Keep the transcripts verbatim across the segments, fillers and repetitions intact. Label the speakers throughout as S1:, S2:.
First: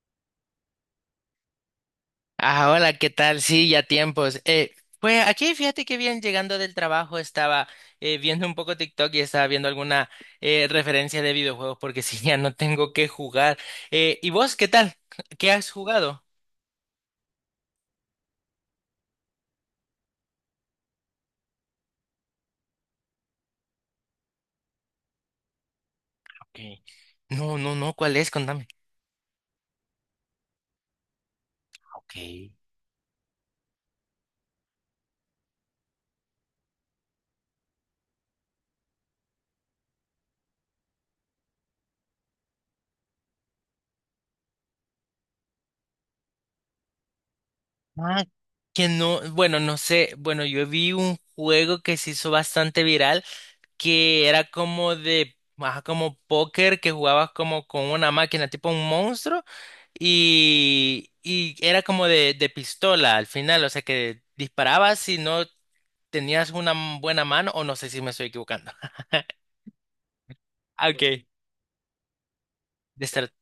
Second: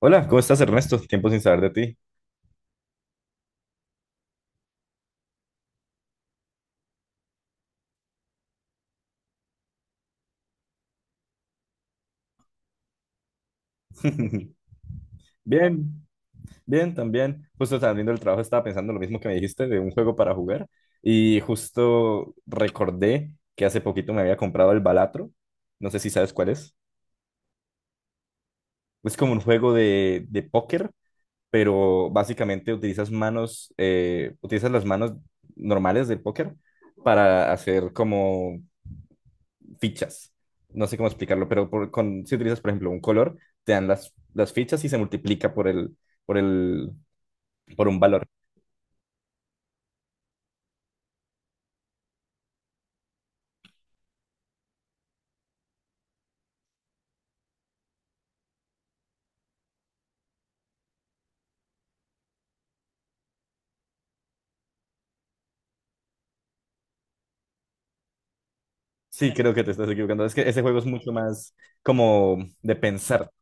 S1: Hola, ¿cómo estás, Ernesto? Tiempo sin saber de
S2: Ah, hola, ¿qué tal? Sí, ya tiempos. Eh, pues aquí fíjate que bien, llegando del trabajo estaba eh, viendo un poco TikTok y estaba viendo alguna eh, referencia de videojuegos porque si ya no tengo que jugar.
S1: ti.
S2: Eh, ¿y vos qué tal? ¿Qué has
S1: Bien,
S2: jugado?
S1: bien, también. Justo saliendo del trabajo estaba pensando lo mismo que me dijiste de un juego para jugar y justo recordé que hace poquito me había comprado el Balatro. No sé si sabes cuál es.
S2: Okay. No, no, no, ¿cuál es? Contame.
S1: Es como un juego de, de póker, pero
S2: Okay.
S1: básicamente utilizas manos, eh, utilizas las manos normales del póker para hacer como fichas. No sé cómo explicarlo, pero por- con, si utilizas, por ejemplo, un color, te dan las, las fichas y se multiplica por el, por el, por un
S2: Ah,
S1: valor.
S2: que no, bueno, no sé, bueno, yo vi un juego que se hizo bastante viral que era como de, ajá, como póker, que jugabas como con una máquina, tipo un monstruo, y, y era como de, de pistola al final, o sea que disparabas si no tenías una m- buena mano, o no sé si me estoy equivocando.
S1: Sí, creo que te estás equivocando. Es que ese juego es
S2: Ah, ok.
S1: mucho
S2: De
S1: más como de pensar.
S2: estra-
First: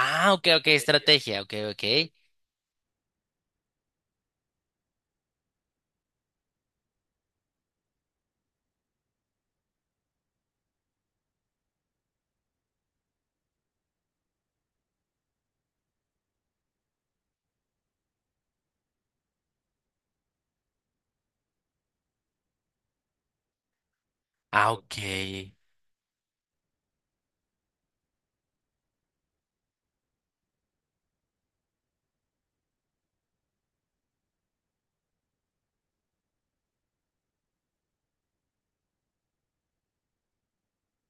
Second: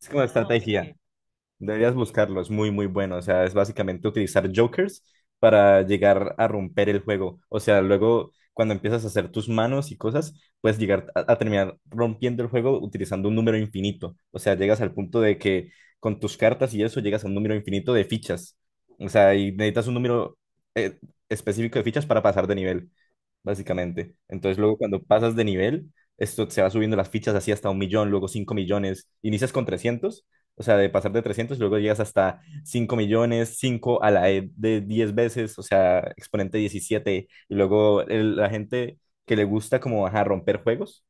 S1: Es como... Ah, ok.
S2: ok, ok,
S1: Estrategia.
S2: estrategia, ok, ok.
S1: Deberías buscarlo, es muy, muy bueno. O sea, es básicamente utilizar jokers para llegar a romper el juego. O sea, luego cuando empiezas a hacer tus manos y cosas, puedes llegar a, a terminar rompiendo el juego utilizando un número infinito. O sea, llegas al punto de que con tus cartas y eso llegas a un número infinito de fichas. O sea, y necesitas un número eh, específico de fichas para pasar de nivel básicamente. Entonces,
S2: Ah,
S1: luego
S2: ok.
S1: cuando pasas de nivel, esto se va subiendo las fichas así hasta un millón, luego cinco millones. Inicias con trescientos, o sea, de pasar de trescientos luego llegas hasta cinco millones, cinco a la E de diez veces, o sea, exponente diecisiete. Y luego el- la gente que le gusta como, ajá, romper juegos,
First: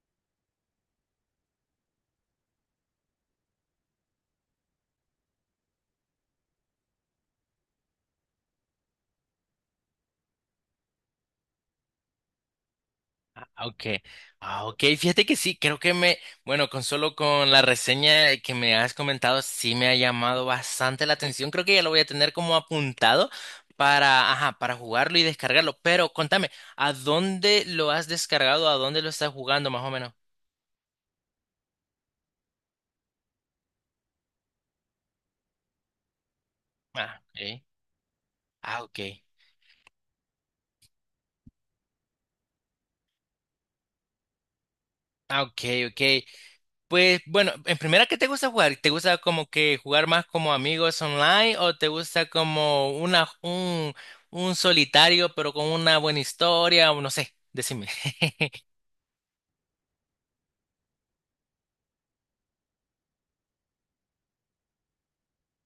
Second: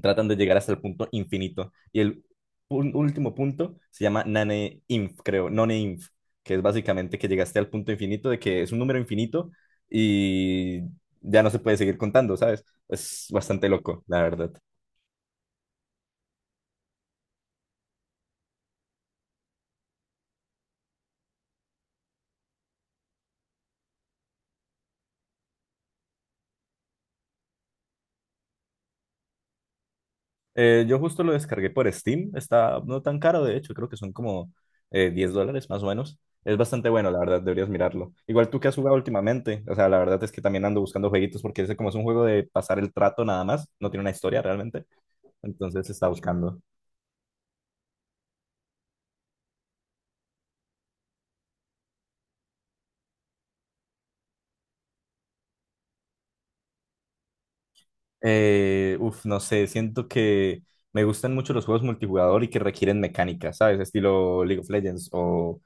S1: tratan de llegar hasta el punto infinito. Y el ul- último punto se llama Nane Inf, creo, None Inf, que es básicamente que llegaste al punto infinito de que es un número infinito y ya no se puede seguir contando, ¿sabes? Es
S2: Ah,
S1: bastante
S2: okay.
S1: loco, la verdad.
S2: Ah, okay, fíjate que sí, creo que me, bueno, con solo con la reseña que me has comentado, sí me ha llamado bastante la atención. Creo que ya lo voy a tener como apuntado para, ajá, para jugarlo y descargarlo. Pero contame, ¿a dónde lo has descargado? ¿A dónde lo estás jugando más o menos?
S1: Eh, yo justo lo descargué por Steam, está no tan caro, de hecho, creo que son como eh, diez dólares más o menos. Es bastante bueno, la
S2: Ah,
S1: verdad,
S2: okay.
S1: deberías mirarlo. Igual tú que has
S2: Ah,
S1: jugado
S2: okay.
S1: últimamente, o sea, la verdad es que también ando buscando jueguitos porque ese como es un juego de pasar el trato nada más, no tiene una historia realmente.
S2: Ah, ok,
S1: Entonces se
S2: ok.
S1: está buscando.
S2: Pues bueno, en primera, ¿qué te gusta jugar? ¿Te gusta como que jugar más como amigos online o te gusta como una, un, un solitario pero con una buena historia o no sé? Decime.
S1: Eh, uf, no sé, siento que me gustan mucho los juegos multijugador y que requieren mecánica, ¿sabes? Estilo League of Legends o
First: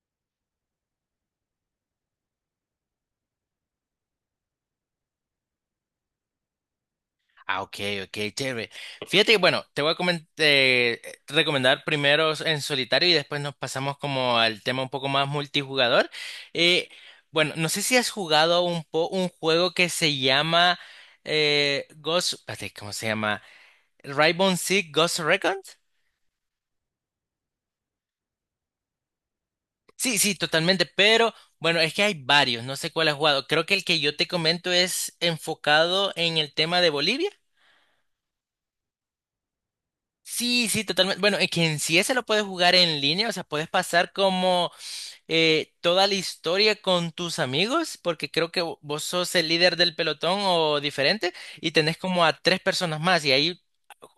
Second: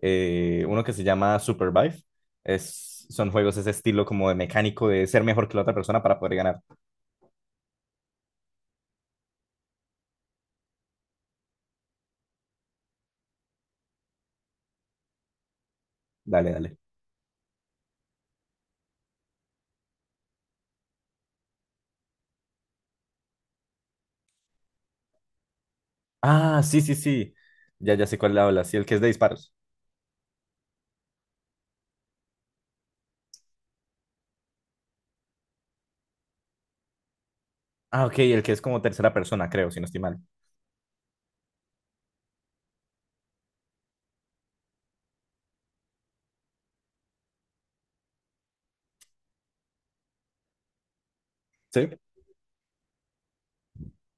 S1: eh, uno que se llama Supervive. Es, son juegos ese estilo como de mecánico, de ser mejor que la otra persona para poder ganar.
S2: Ah, ok, ok, chévere. Fíjate, que, bueno, te voy a comen- eh, recomendar primero en solitario y después nos pasamos como al tema un poco más multijugador.
S1: Dale, dale.
S2: Eh, bueno, no sé si has jugado un, po- un juego que se llama eh, Ghost, espérate, ¿cómo se llama? Rainbow Six Ghost Recon.
S1: Ah, sí, sí, sí. Ya, ya sé cuál habla. Sí, el que es de disparos.
S2: Sí, sí, totalmente, pero bueno, es que hay varios, no sé cuál has jugado. Creo que el que yo te comento es enfocado en el tema de Bolivia.
S1: Ah, ok, el que es como tercera persona, creo, si no estoy mal.
S2: Sí, sí, totalmente. Bueno, es que en sí ese lo puedes jugar en línea, o sea, puedes pasar como eh, toda la historia con tus amigos, porque creo que vo- vos sos el líder del pelotón o diferente, y
S1: Sí.
S2: tenés como a tres personas más, y ahí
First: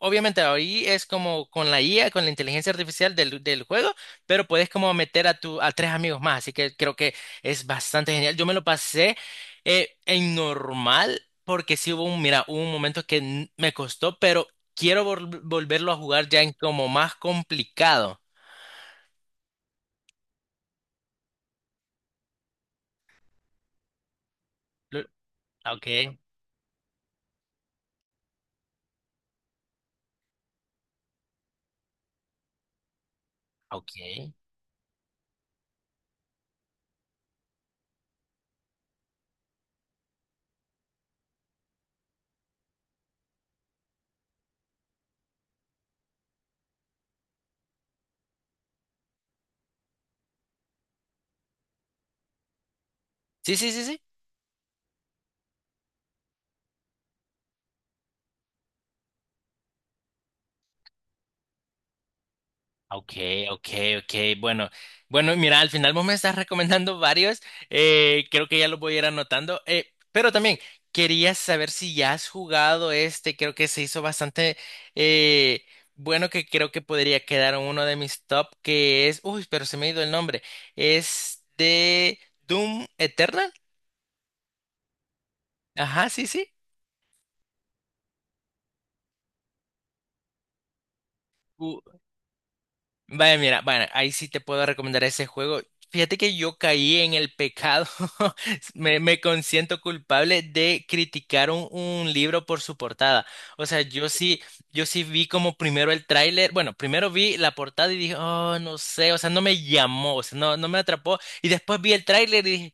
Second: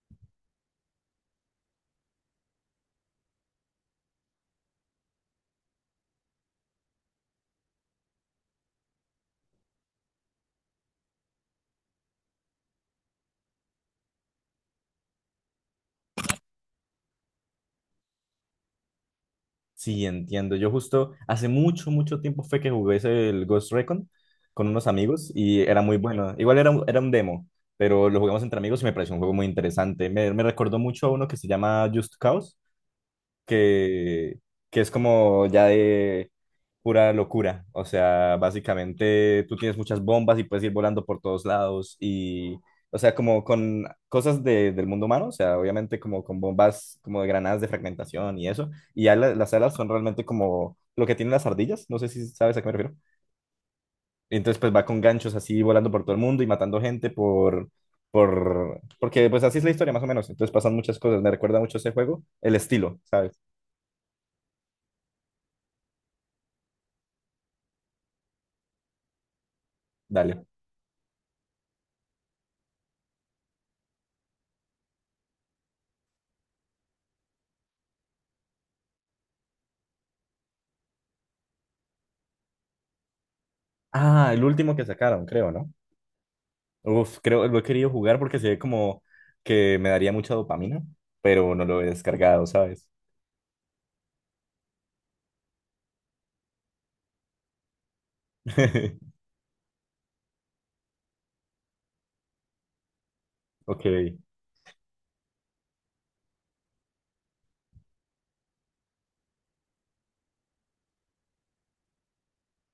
S2: obviamente ahí es como con la I A, con la inteligencia artificial del, del juego, pero puedes como meter a tu, a tres amigos más, así que creo que es bastante genial. Yo me lo pasé eh, en normal porque sí hubo un, mira, hubo un momento que n- me costó, pero quiero vol- volverlo a jugar ya en como más complicado.
S1: Sí, entiendo. Yo justo hace mucho, mucho tiempo fue que jugué ese- el Ghost Recon con unos
S2: Lo-
S1: amigos y era muy
S2: Ok,
S1: bueno. Igual era un, era un demo, pero lo jugamos entre amigos y me pareció un juego muy interesante. Me, me recordó mucho a uno que se llama Just Cause,
S2: ok.
S1: que, que es como ya de pura locura. O sea, básicamente tú tienes muchas bombas y puedes ir volando por todos lados y, o sea, como con cosas de- del mundo humano, o sea, obviamente como con bombas como de granadas de fragmentación y eso. Y ya la- las alas son realmente como lo que tienen las ardillas, no sé si sabes a qué me refiero.
S2: Sí, sí, sí, sí.
S1: Entonces, pues va con ganchos así volando por todo el mundo y matando gente por... Por... Porque pues así es la historia más o menos. Entonces pasan muchas cosas. Me recuerda mucho ese juego. El estilo,
S2: Ok,
S1: ¿sabes?
S2: ok, ok. Bueno, bueno, mira, al final vos me estás recomendando varios. Eh, creo que ya los voy a ir anotando. Eh, pero
S1: Dale.
S2: también quería saber si ya has jugado este. Creo que se hizo bastante eh, bueno, que creo que podría quedar en uno de mis top, que es. Uy, pero se me ha ido el nombre. Es de Doom Eternal.
S1: Ah, el último que sacaron, creo, ¿no?
S2: Ajá, sí, sí.
S1: Uf, creo, lo he querido jugar porque se ve como que me daría mucha dopamina, pero no lo he descargado, ¿sabes?
S2: Vaya, mira, bueno, ahí sí te puedo recomendar ese juego. Fíjate que yo caí en el pecado, me, me consiento culpable de criticar un, un libro por su portada. O sea,
S1: Ok.
S2: yo sí, yo sí vi como primero el tráiler, bueno, primero vi la portada y dije, oh, no sé, o sea, no me llamó, o sea, no, no me atrapó. Y después vi el tráiler y dije,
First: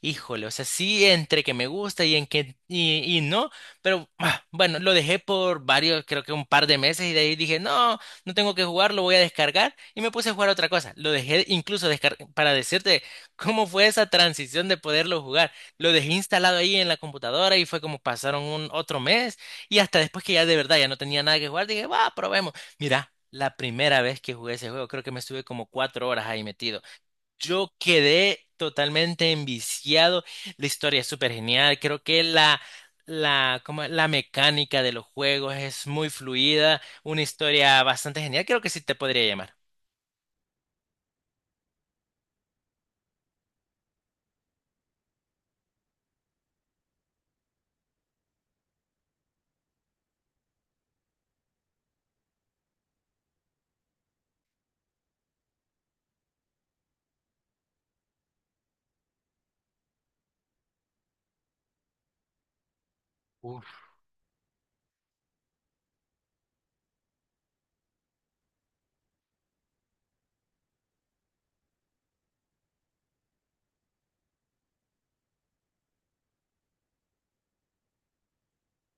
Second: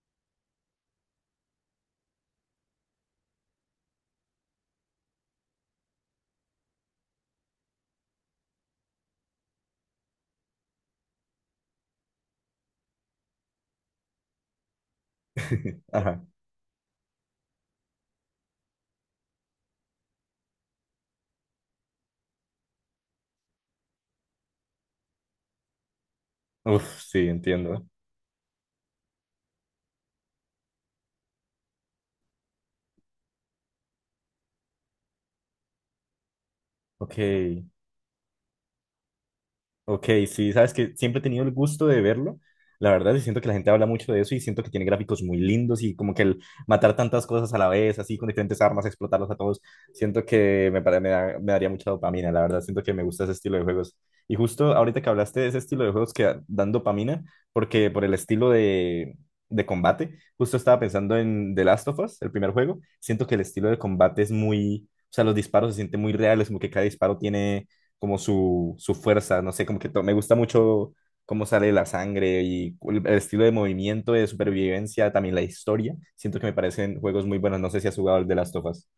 S2: híjole, o sea, sí, entre que me gusta y en que, y, y no, pero ah, bueno, lo dejé por varios, creo que un par de meses y de ahí dije, no no tengo que jugar, lo voy a descargar y me puse a jugar otra cosa. Lo dejé incluso descar- para decirte cómo fue esa transición de poderlo jugar. Lo dejé
S1: Ajá.
S2: instalado ahí en la computadora y fue como pasaron un otro mes y hasta después que ya de verdad ya no tenía nada que jugar, dije, va, probemos. Mira. La primera vez que jugué ese juego, creo que me estuve como cuatro horas ahí metido.
S1: Uf, sí,
S2: Yo
S1: entiendo.
S2: quedé totalmente enviciado. La historia es súper genial. Creo que la, la, como la mecánica de los juegos es muy fluida.
S1: Ok.
S2: Una historia bastante genial. Creo que sí te podría llamar.
S1: Ok, sí, sabes que siempre he tenido el gusto de verlo. La verdad, y siento que la gente habla mucho de eso y siento que tiene gráficos muy lindos y como que el matar tantas cosas a la vez, así con diferentes armas, explotarlos a todos, siento que me, pare- me, da- me daría mucha dopamina. La verdad, siento que me gusta ese estilo de juegos. Y justo ahorita que hablaste de ese estilo de juegos que dan dopamina, porque por el estilo de, de combate, justo estaba pensando en The Last of Us, el primer juego. Siento que el estilo de combate es muy, o sea, los disparos se sienten muy reales, como que cada disparo tiene como su, su fuerza, no sé, como que to- me gusta mucho cómo sale la sangre y cu- el, estilo de movimiento, de supervivencia, también la historia. Siento que me parecen juegos muy buenos, no sé si has jugado el de las tofas.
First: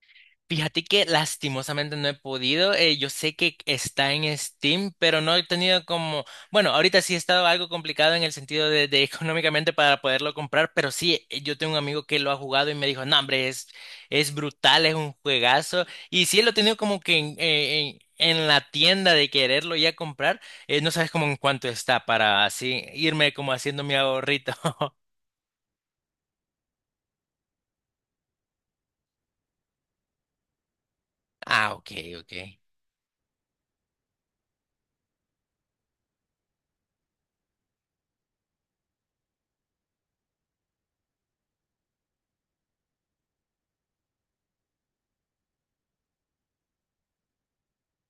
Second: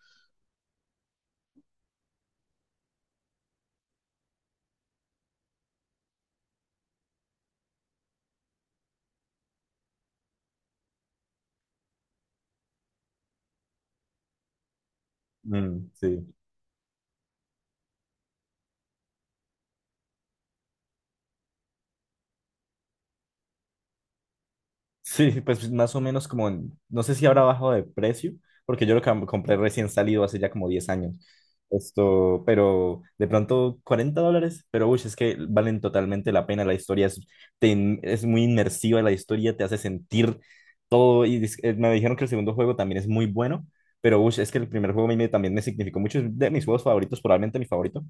S2: Fíjate que lastimosamente no he podido. Eh, yo sé que está en Steam, pero no he tenido como, bueno, ahorita sí he estado algo complicado en el sentido de, de económicamente para poderlo comprar, pero sí, eh, yo tengo un amigo que lo ha jugado y me dijo, no, hombre, es, es brutal, es un juegazo.
S1: Mm, sí.
S2: Y sí lo he tenido como que en, eh, en- en la tienda de quererlo ya comprar, eh, no sabes como en cuánto está para así irme como haciendo mi ahorrito.
S1: Sí, pues más o menos como, en- no sé si habrá bajado de precio, porque yo lo cam- compré recién salido hace ya como diez años.
S2: Ah, ok, ok.
S1: Esto, pero de pronto cuarenta dólares, pero uy, es que valen totalmente la pena. La historia es, te in- es muy inmersiva, la historia te hace sentir todo y dis- eh, me dijeron que el segundo juego también es muy bueno, pero ush, es que el primer juego a mí me- también me significó mucho, es de mis juegos favoritos, probablemente mi favorito.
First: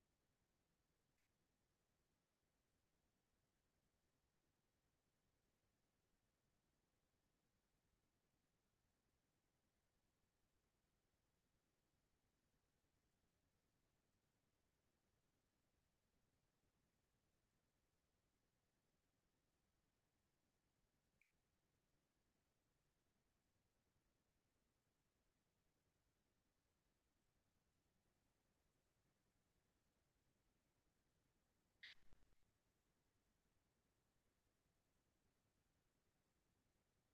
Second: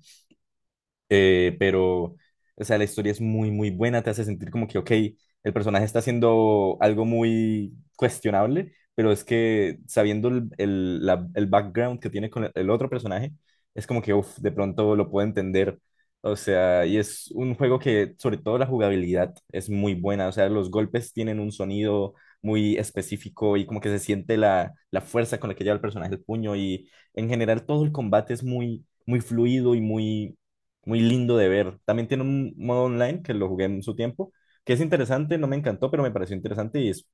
S1: Eh, pero, o sea, la historia es muy, muy buena, te hace sentir como que, ok, el personaje está haciendo algo muy cuestionable, pero es que sabiendo el, el, la- el background que tiene con el, el otro personaje, es como que, uff, de pronto lo puedo entender. O sea, y es un juego que, sobre todo la jugabilidad, es muy buena. O sea, los golpes tienen un sonido muy específico y como que se siente la, la fuerza con la que lleva el personaje el puño y en general todo el combate es muy, muy fluido y muy muy lindo de ver. También tiene un modo online que lo jugué en su tiempo, que es interesante, no me encantó, pero me pareció interesante y es,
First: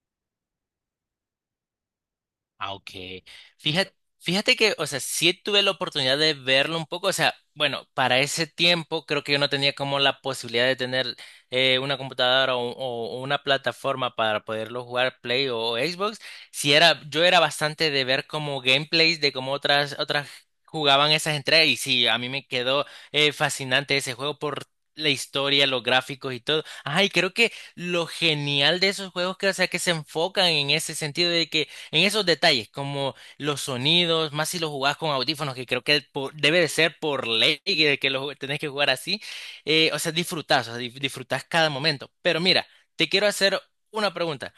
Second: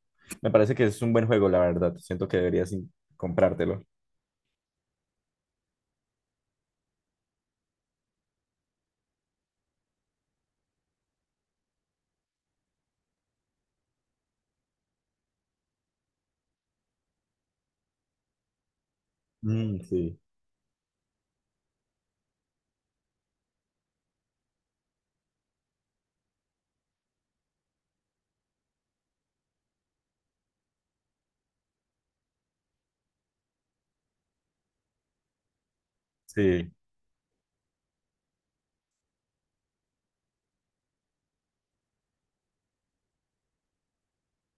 S1: me parece que es un buen juego, la verdad. Siento que deberías in-
S2: Aunque,
S1: comprártelo.
S2: fíjate, fíjate que, o sea, sí tuve la oportunidad de verlo un poco, o sea, bueno, para ese tiempo creo que yo no tenía como la posibilidad de tener eh, una computadora o, o- una plataforma para poderlo jugar Play o, o Xbox. Si era, yo era bastante de ver como gameplays de cómo
S1: Mm,
S2: otras,
S1: sí,
S2: otras jugaban esas entregas y sí, a mí me quedó eh, fascinante ese juego por la historia, los gráficos y todo. Ay, creo que lo genial de esos juegos que, o sea, que se enfocan en ese sentido de que en esos detalles, como los sonidos, más si lo jugás con audífonos, que creo que por- debe de
S1: sí.
S2: ser por ley que, que lo tenés que jugar así, eh, o sea, disfrutás, o sea, dif- disfrutás cada momento. Pero mira, te quiero hacer una pregunta.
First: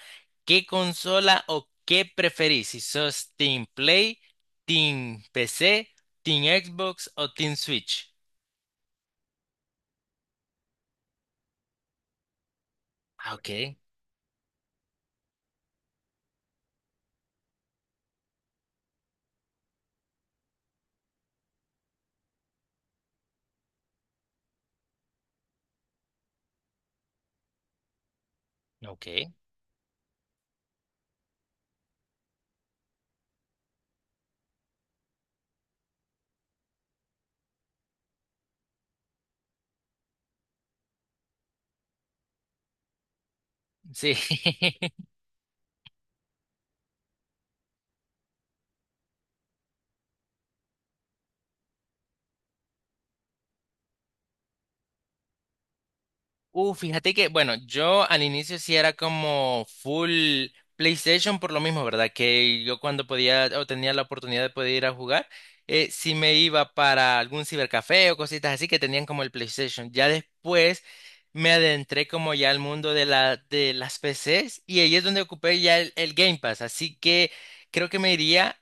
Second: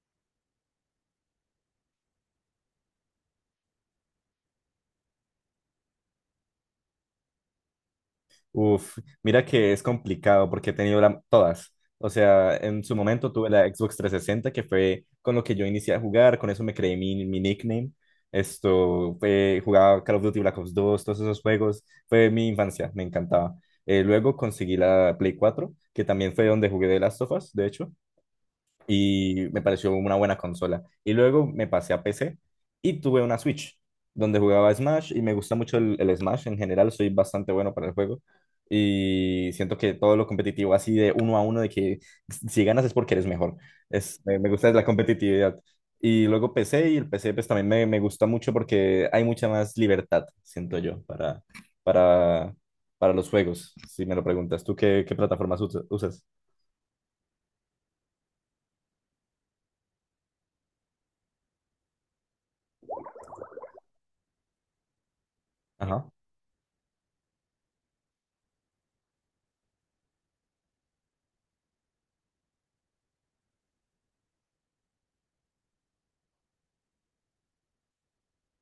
S2: ¿Qué consola o qué preferís? Si sos Team Play, Team P C, Team Xbox o Team Switch.
S1: Uf, mira que es complicado porque he tenido la- todas. O sea, en su momento
S2: Ah,
S1: tuve la
S2: ok,
S1: Xbox trescientos sesenta, que fue con lo que yo inicié a jugar, con eso me creé mi, mi nickname. Esto, fue- jugaba Call of Duty Black Ops dos, todos esos juegos. Fue mi infancia, me encantaba. Eh, luego conseguí la Play cuatro, que también fue donde jugué de Last of Us, de hecho,
S2: ok,
S1: y me pareció una buena consola. Y luego me pasé a P C y tuve una Switch donde jugaba Smash y me gusta mucho el, el Smash en general, soy bastante bueno para el juego y siento que todo lo competitivo así de uno a uno, de que si ganas es porque eres mejor,
S2: sí.
S1: es, me, me gusta la competitividad. Y luego P C, y el P C pues también me, me gusta mucho porque hay mucha más libertad, siento yo, para, para, para los juegos, si me lo preguntas. ¿Tú qué, qué plataformas usas?
S2: Uh, fíjate que, bueno, yo al inicio sí era como full PlayStation por lo mismo, ¿verdad? Que yo cuando podía o tenía la oportunidad de poder ir a jugar, eh,
S1: Ajá,
S2: sí me iba para algún cibercafé o cositas así que tenían como el PlayStation. Ya después me adentré como ya al mundo de la, de las P Cs y ahí es donde ocupé ya el, el Game Pass. Así que creo que me iría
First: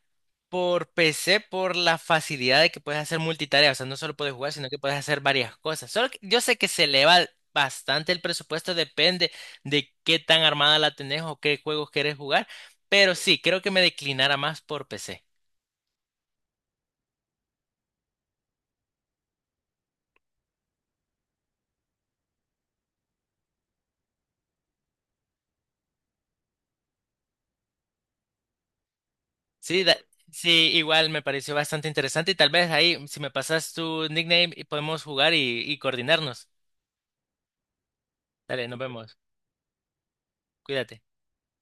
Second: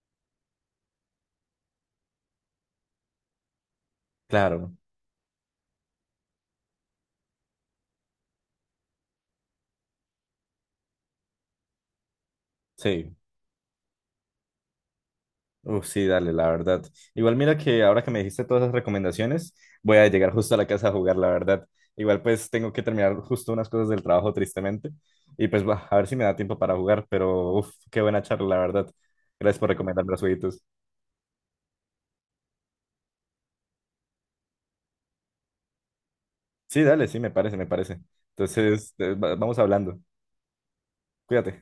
S2: por P C por la facilidad de que puedes hacer multitarea, o sea, no solo puedes jugar, sino
S1: claro,
S2: que puedes hacer varias cosas. Solo que yo sé que se le va bastante el presupuesto, depende de qué tan armada la tenés o qué juegos querés jugar,
S1: sí.
S2: pero sí, creo que me declinara más por P C.
S1: Uf, sí, dale, la verdad. Igual mira que ahora que me dijiste todas esas recomendaciones, voy a llegar justo a la casa a jugar, la verdad. Igual pues tengo que terminar justo unas cosas del trabajo, tristemente. Y pues va, a ver si me da tiempo para jugar, pero uf, qué buena charla, la verdad. Gracias por
S2: Sí, da-
S1: recomendarme los jueguitos.
S2: sí, igual me pareció bastante interesante y tal vez ahí, si me pasas tu nickname, y podemos jugar y, y coordinarnos.
S1: Sí, dale, sí, me parece, me parece.
S2: Dale, nos
S1: Entonces, eh,
S2: vemos.
S1: va- vamos hablando.
S2: Cuídate.
S1: Cuídate.